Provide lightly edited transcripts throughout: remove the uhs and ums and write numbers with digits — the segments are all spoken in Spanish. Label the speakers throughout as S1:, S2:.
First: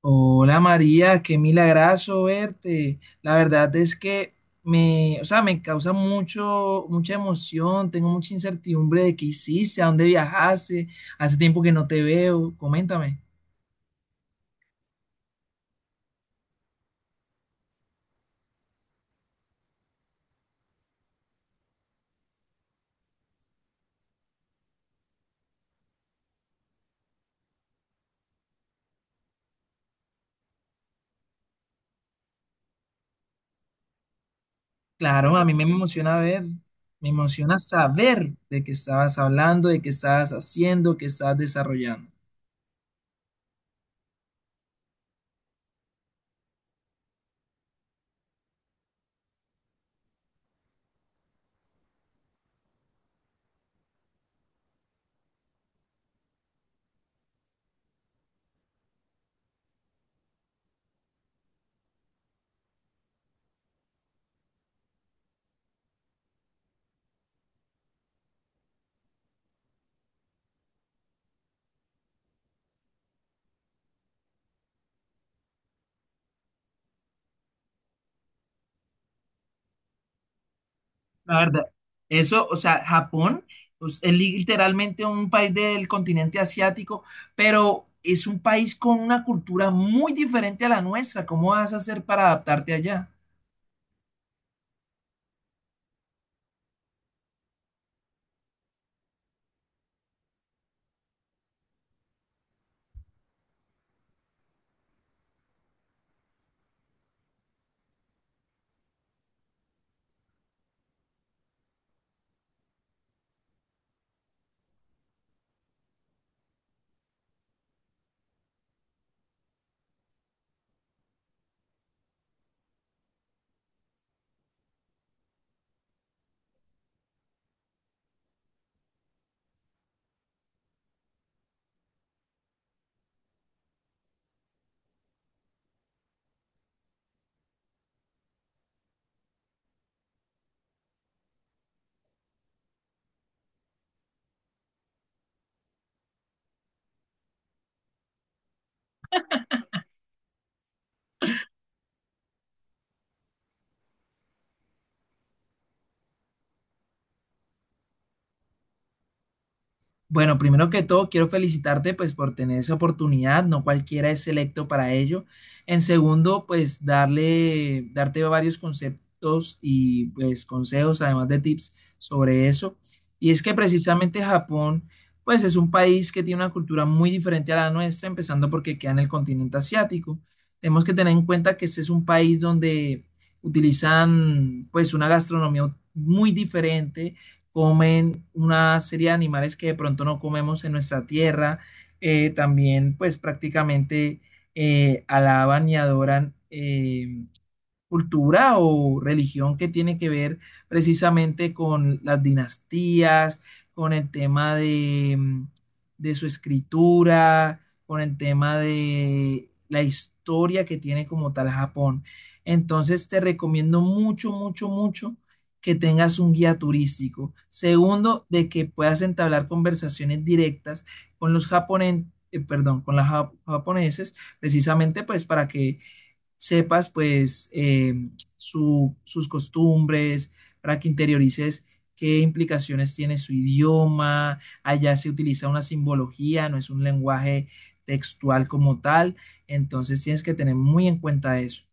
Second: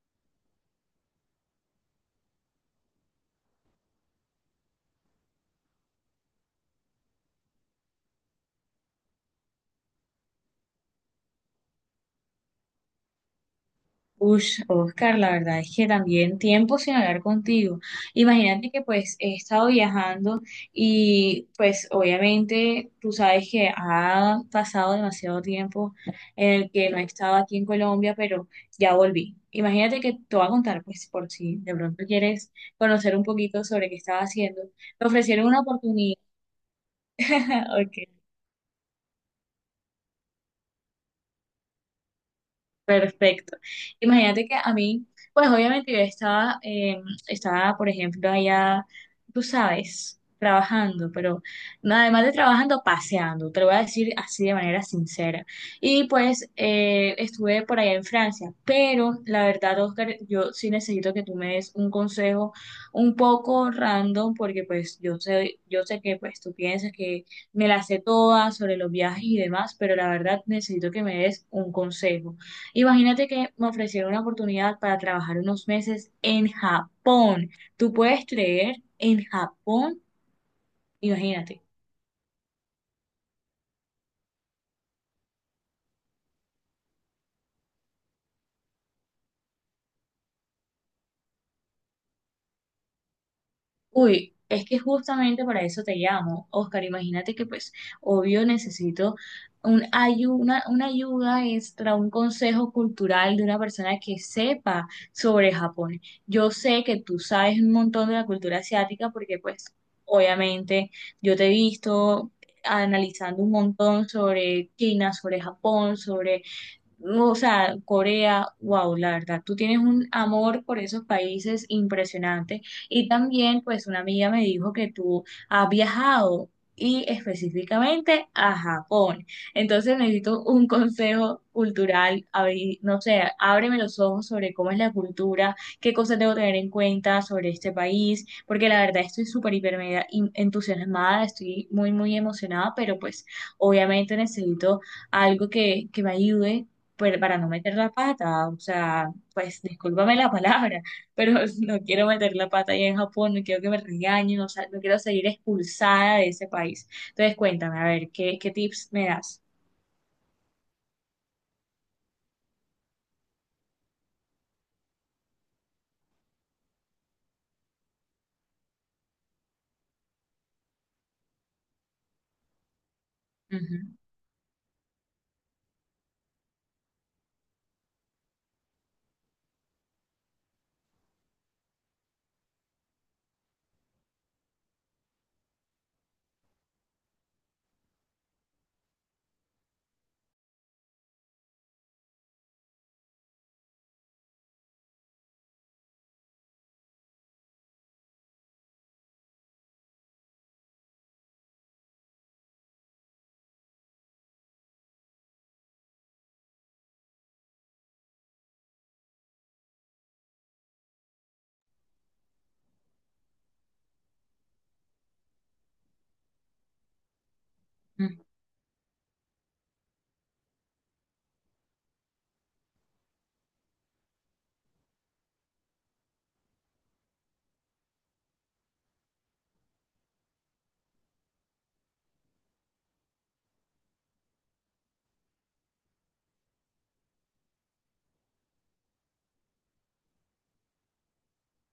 S1: Hola María, qué milagrazo verte. La verdad es que me causa mucha emoción, tengo mucha incertidumbre de qué hiciste, a dónde viajaste, hace tiempo que no te veo, coméntame.
S2: Ush, Oscar, la verdad es que también tiempo sin hablar contigo. Imagínate que pues he estado viajando y pues obviamente tú sabes que ha pasado demasiado tiempo en el que no he estado aquí en Colombia, pero ya volví. Imagínate que te voy a contar pues por si de pronto quieres conocer un poquito sobre qué estaba haciendo. Me
S1: Claro, a
S2: ofrecieron
S1: mí
S2: una
S1: me
S2: oportunidad,
S1: emociona ver, me emociona
S2: ok,
S1: saber de qué estabas hablando, de qué estabas haciendo, qué estabas desarrollando.
S2: perfecto. Imagínate que a mí, pues obviamente yo estaba, estaba, por ejemplo, allá, tú sabes, trabajando, pero nada además de trabajando, paseando, te lo voy a decir así de manera sincera. Y pues estuve por allá en Francia, pero la verdad, Oscar, yo sí necesito que tú me des un consejo un poco random, porque pues yo sé que pues tú piensas que me la sé toda sobre los viajes y demás, pero la verdad necesito que me des un consejo. Imagínate que me ofrecieron una oportunidad para trabajar unos meses en Japón. ¿Tú puedes creer en Japón?
S1: La
S2: Imagínate.
S1: verdad, eso, o sea, Japón pues, es literalmente un país del continente asiático, pero es un país con una cultura muy diferente a la nuestra. ¿Cómo vas a hacer para adaptarte allá?
S2: Uy, es que justamente para eso te llamo, Oscar. Imagínate que pues, obvio, necesito una ayuda extra, un consejo cultural de una persona que sepa sobre Japón. Yo sé que tú sabes un montón de la cultura asiática porque pues, obviamente, yo te he visto analizando un montón sobre China, sobre Japón, sobre no, o sea, Corea, wow, la verdad, tú tienes un amor por esos países impresionante. Y también, pues, una amiga me dijo que tú has viajado y específicamente a Japón. Entonces necesito un consejo cultural, no sé, ábreme los ojos sobre cómo es la cultura, qué cosas debo tener en cuenta sobre este país, porque la verdad estoy súper, hiper, entusiasmada, estoy muy muy emocionada pero pues obviamente necesito algo que me ayude pero para no meter la pata, o sea, pues discúlpame la palabra, pero no quiero meter la pata ahí en Japón, no quiero que me regañen, o sea, no quiero seguir expulsada de ese país. Entonces, cuéntame, a ver, qué tips me das?
S1: Bueno, primero que todo, quiero felicitarte pues por tener esa oportunidad, no cualquiera es selecto para ello. En segundo, pues darte varios conceptos y pues consejos, además de tips sobre eso. Y es que precisamente Japón pues es un país que tiene una cultura muy diferente a la nuestra, empezando porque queda en el continente asiático. Tenemos que tener en cuenta que este es un país donde utilizan pues una gastronomía muy diferente, comen una serie de animales que de pronto no comemos en nuestra tierra. También, pues prácticamente alaban y adoran cultura o religión que tiene que ver precisamente con las dinastías, con el tema de, de su escritura, con el tema de la historia que tiene como tal Japón. Entonces te recomiendo mucho que tengas un guía turístico.
S2: Ujú.
S1: Segundo, de que puedas entablar conversaciones directas con los japoneses, perdón, con los japoneses, precisamente pues para que sepas pues sus costumbres, para que interiorices qué implicaciones tiene su idioma. Allá se utiliza una simbología, no es un lenguaje textual como tal, entonces tienes que tener muy en cuenta eso.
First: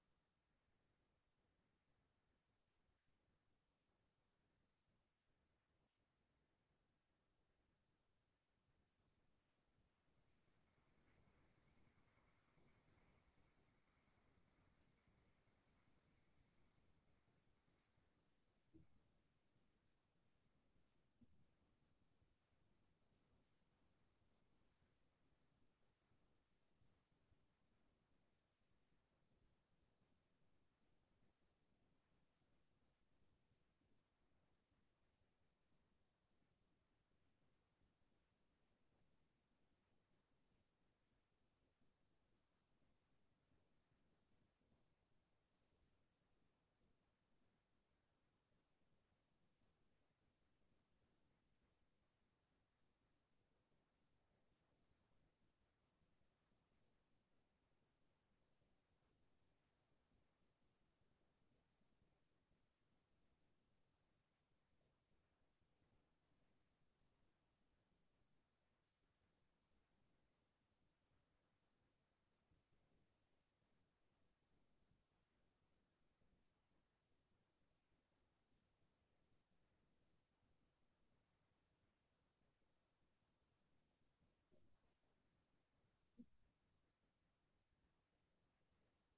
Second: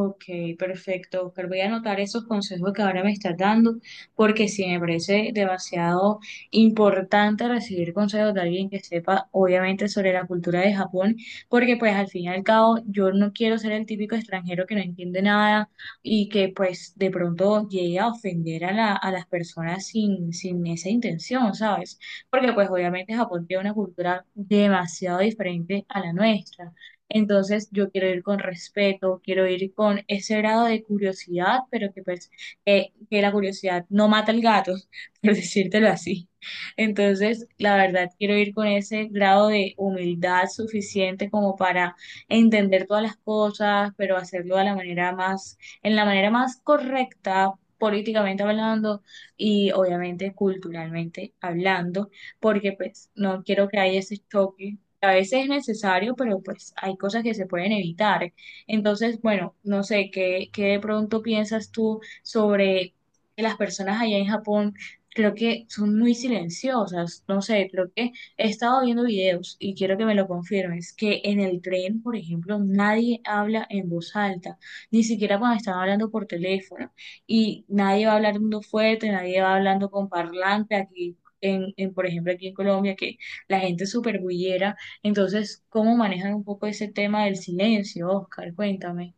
S2: Ok, perfecto, Oscar. Voy a anotar esos consejos que ahora me estás dando, porque sí me parece demasiado importante recibir consejos de alguien que sepa, obviamente, sobre la cultura de Japón, porque pues al fin y al cabo yo no quiero ser el típico extranjero que no entiende nada y que pues de pronto llegue a ofender a a las personas sin esa intención, ¿sabes? Porque pues obviamente Japón tiene una cultura demasiado diferente a la nuestra. Entonces yo quiero ir con respeto, quiero ir con ese grado de curiosidad, pero que, pues, que la curiosidad no mata al gato, por decírtelo así. Entonces, la verdad, quiero ir con ese grado de humildad suficiente como para entender todas las cosas, pero hacerlo de la manera más, en la manera más correcta, políticamente hablando y obviamente culturalmente hablando, porque pues no quiero que haya ese choque, a veces es necesario, pero pues hay cosas que se pueden evitar. Entonces, bueno, no sé, qué de pronto piensas tú sobre que las personas allá en Japón? Creo que son muy silenciosas, no sé, creo que he estado viendo videos y quiero que me lo confirmes, que en el tren, por ejemplo, nadie habla en voz alta, ni siquiera cuando están hablando por teléfono, y nadie va hablando fuerte, nadie va hablando con parlante aquí, en, por ejemplo, aquí en Colombia, que la gente es súper bullera, entonces, ¿cómo manejan un poco ese tema del silencio, Oscar? Cuéntame.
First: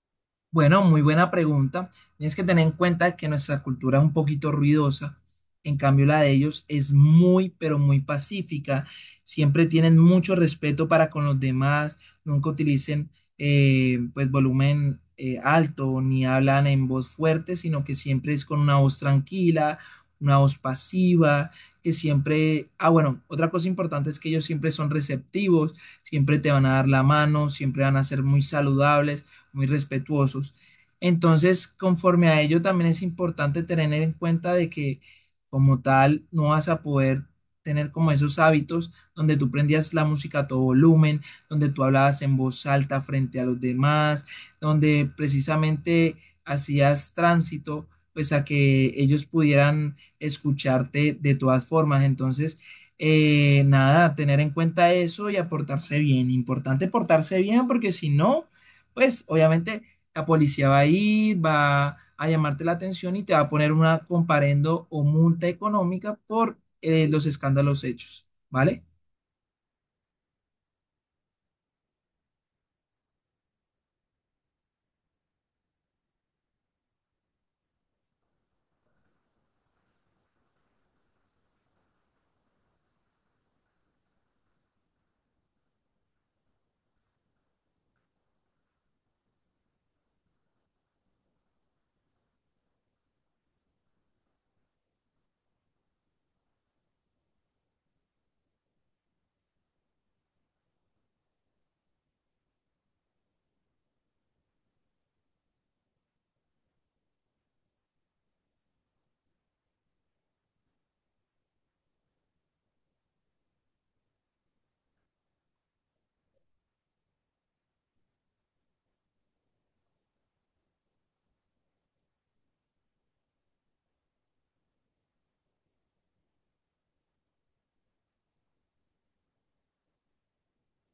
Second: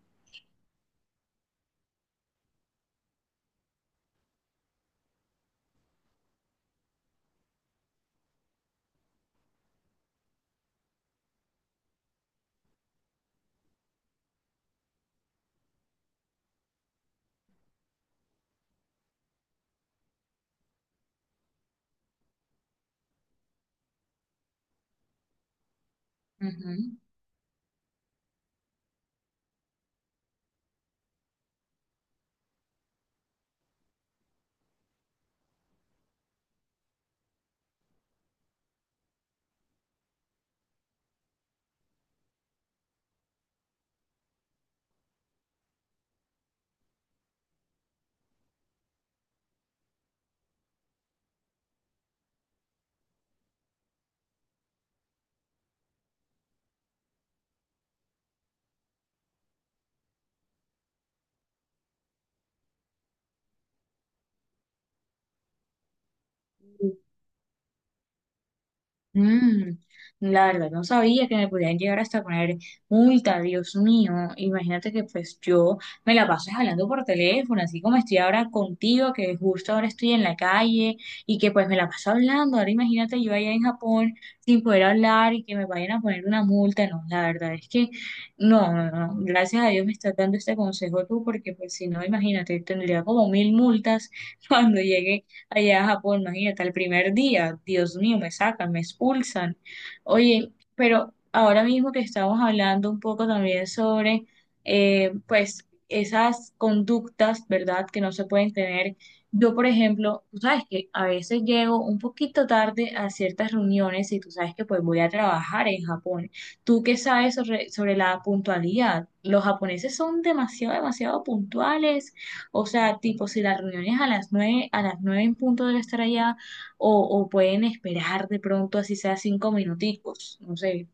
S1: Bueno, muy buena pregunta. Tienes que tener en cuenta que nuestra cultura es un poquito ruidosa, en cambio la de ellos es muy, pero muy pacífica. Siempre tienen mucho respeto para con los demás, nunca utilicen pues volumen alto ni hablan en voz fuerte, sino que siempre es con una voz tranquila, una voz pasiva, que siempre... Ah, bueno, otra cosa importante es que ellos siempre son receptivos, siempre te van a
S2: Ujú.
S1: dar la mano, siempre van a ser muy saludables, muy respetuosos. Entonces, conforme a ello, también es importante tener en cuenta de que como tal no vas a poder tener como esos hábitos donde tú prendías la música a todo volumen, donde tú hablabas en voz alta frente a los demás, donde precisamente hacías tránsito, pues a que ellos pudieran escucharte de todas formas. Entonces, nada, tener en cuenta eso y aportarse bien. Importante portarse bien porque si no, pues obviamente la policía va a ir, va a llamarte la atención y te va a poner una comparendo o multa económica por los escándalos hechos, ¿vale?
S2: Mm, la verdad, no sabía que me podían llegar hasta poner multa, Dios mío. Imagínate que pues yo me la paso hablando por teléfono, así como estoy ahora contigo, que justo ahora estoy en la calle y que pues me la paso hablando. Ahora imagínate yo allá en Japón sin poder hablar y que me vayan a poner una multa. No, la verdad es que no, no, no. Gracias a Dios me estás dando este consejo tú, porque pues si no, imagínate, tendría como mil multas cuando llegue allá a Japón, imagínate, el primer día, Dios mío, me sacan, me expulsan. Oye, pero ahora mismo que estamos hablando un poco también sobre, pues, esas conductas, ¿verdad?, que no se pueden tener. Yo, por ejemplo, tú sabes que a veces llego un poquito tarde a ciertas reuniones y tú sabes que pues voy a trabajar en Japón. ¿Tú qué sabes sobre, sobre la puntualidad? Los japoneses son demasiado, demasiado puntuales, o sea, tipo, si la reunión es a las nueve en punto debe estar allá, o pueden esperar de pronto, así sea cinco minuticos, no sé,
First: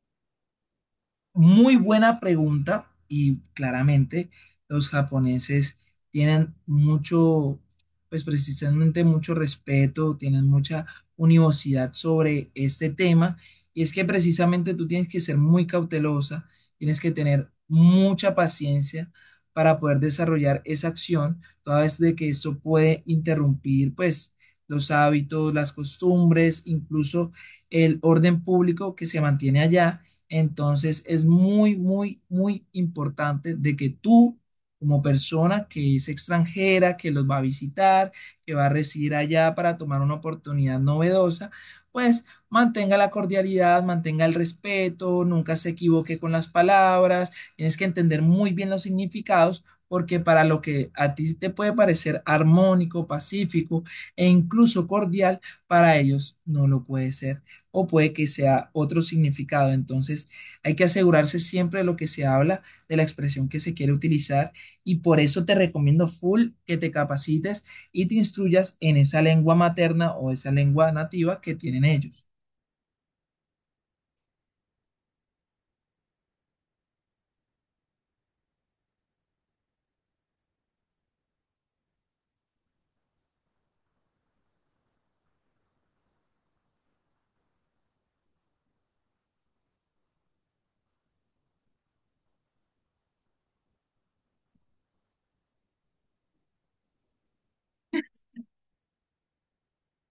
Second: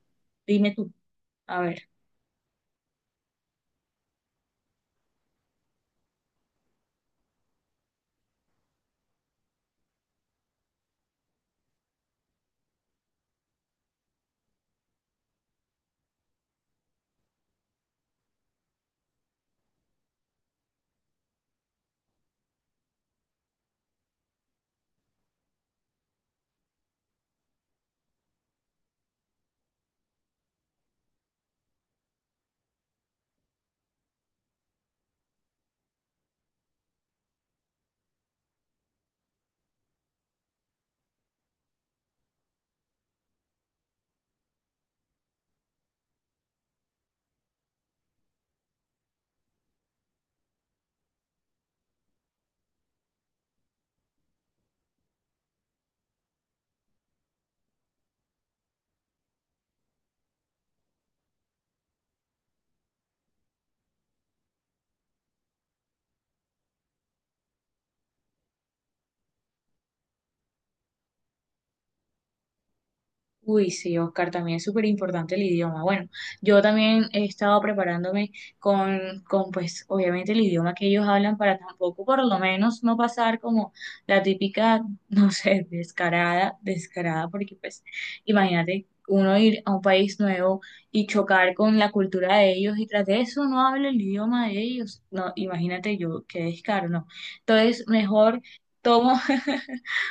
S2: dime tú, a
S1: Muy
S2: ver.
S1: buena pregunta y claramente los japoneses tienen mucho, pues precisamente mucho respeto, tienen mucha univocidad sobre este tema y es que precisamente tú tienes que ser muy cautelosa, tienes que tener mucha paciencia para poder desarrollar esa acción, toda vez de que eso puede interrumpir pues los hábitos, las costumbres, incluso el orden público que se mantiene allá. Entonces es muy importante de que tú, como persona que es extranjera, que los va a visitar, que va a residir allá para tomar una oportunidad novedosa, pues mantenga la cordialidad, mantenga el respeto, nunca se equivoque con las palabras, tienes que entender muy bien los significados. Porque para lo que a ti te puede parecer armónico, pacífico e incluso cordial, para ellos no lo puede ser o puede que sea otro significado. Entonces, hay que asegurarse siempre de lo que se habla, de la expresión que se quiere utilizar y por eso te recomiendo full que te capacites y te instruyas en esa lengua materna o esa lengua nativa que tienen ellos.
S2: Uy, sí, Oscar, también es súper importante el idioma. Bueno, yo también he estado preparándome con, pues, obviamente el idioma que ellos hablan para tampoco, por lo menos, no pasar como la típica, no sé, descarada, porque, pues, imagínate uno ir a un país nuevo y chocar con la cultura de ellos y tras de eso no habla el idioma de ellos. No, imagínate yo, qué descaro, no. Entonces, mejor tomo.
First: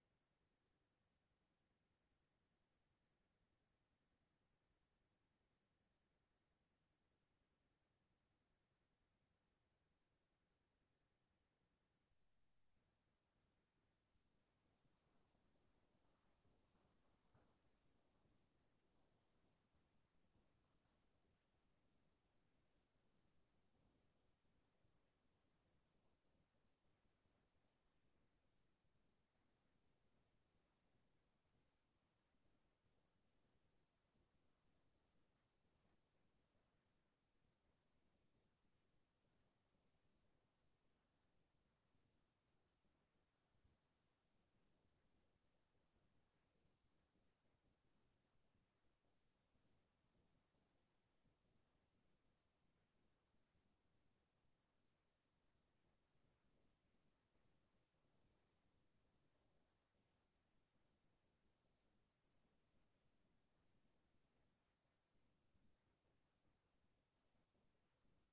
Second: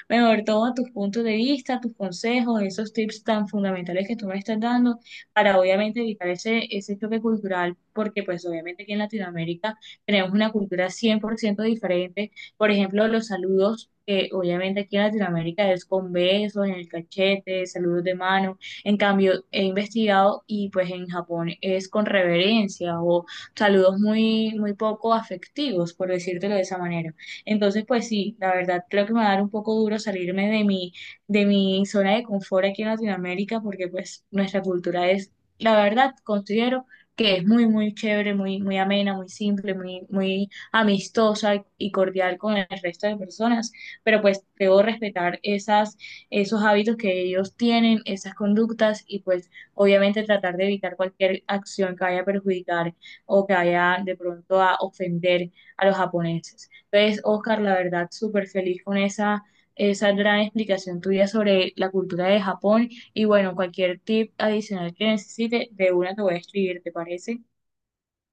S2: mejor toma tus puntos de vista, tus consejos, esos tips tan fundamentales que tú me estás dando para obviamente evitar ese, ese choque cultural, porque pues obviamente aquí en Latinoamérica tenemos una cultura 100% diferente. Por ejemplo, los saludos, que obviamente aquí en Latinoamérica es con besos, en el cachete, saludos de mano. En cambio, he investigado y pues en Japón es con reverencia o saludos muy, muy poco afectivos, por decírtelo de esa manera. Entonces, pues sí, la verdad creo que me va a dar un poco duro salirme de mi zona de confort aquí en Latinoamérica porque pues nuestra cultura es, la verdad, considero que es muy, muy chévere, muy, muy amena, muy simple, muy, muy amistosa y cordial con el resto de personas, pero pues debo respetar esas, esos hábitos que ellos tienen, esas conductas y pues obviamente tratar de evitar cualquier acción que vaya a perjudicar o que vaya de pronto a ofender a los japoneses. Pues, Oscar, la verdad, súper feliz con esa, esa gran explicación tuya sobre la cultura de Japón. Y bueno, cualquier tip adicional que necesite, de una te voy a escribir, ¿te parece?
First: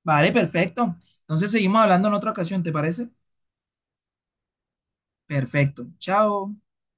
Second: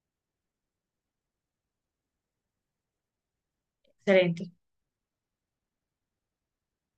S1: Vale, perfecto. Entonces, seguimos hablando en otra ocasión, ¿te parece?
S2: Excelente.
S1: Perfecto. Chao.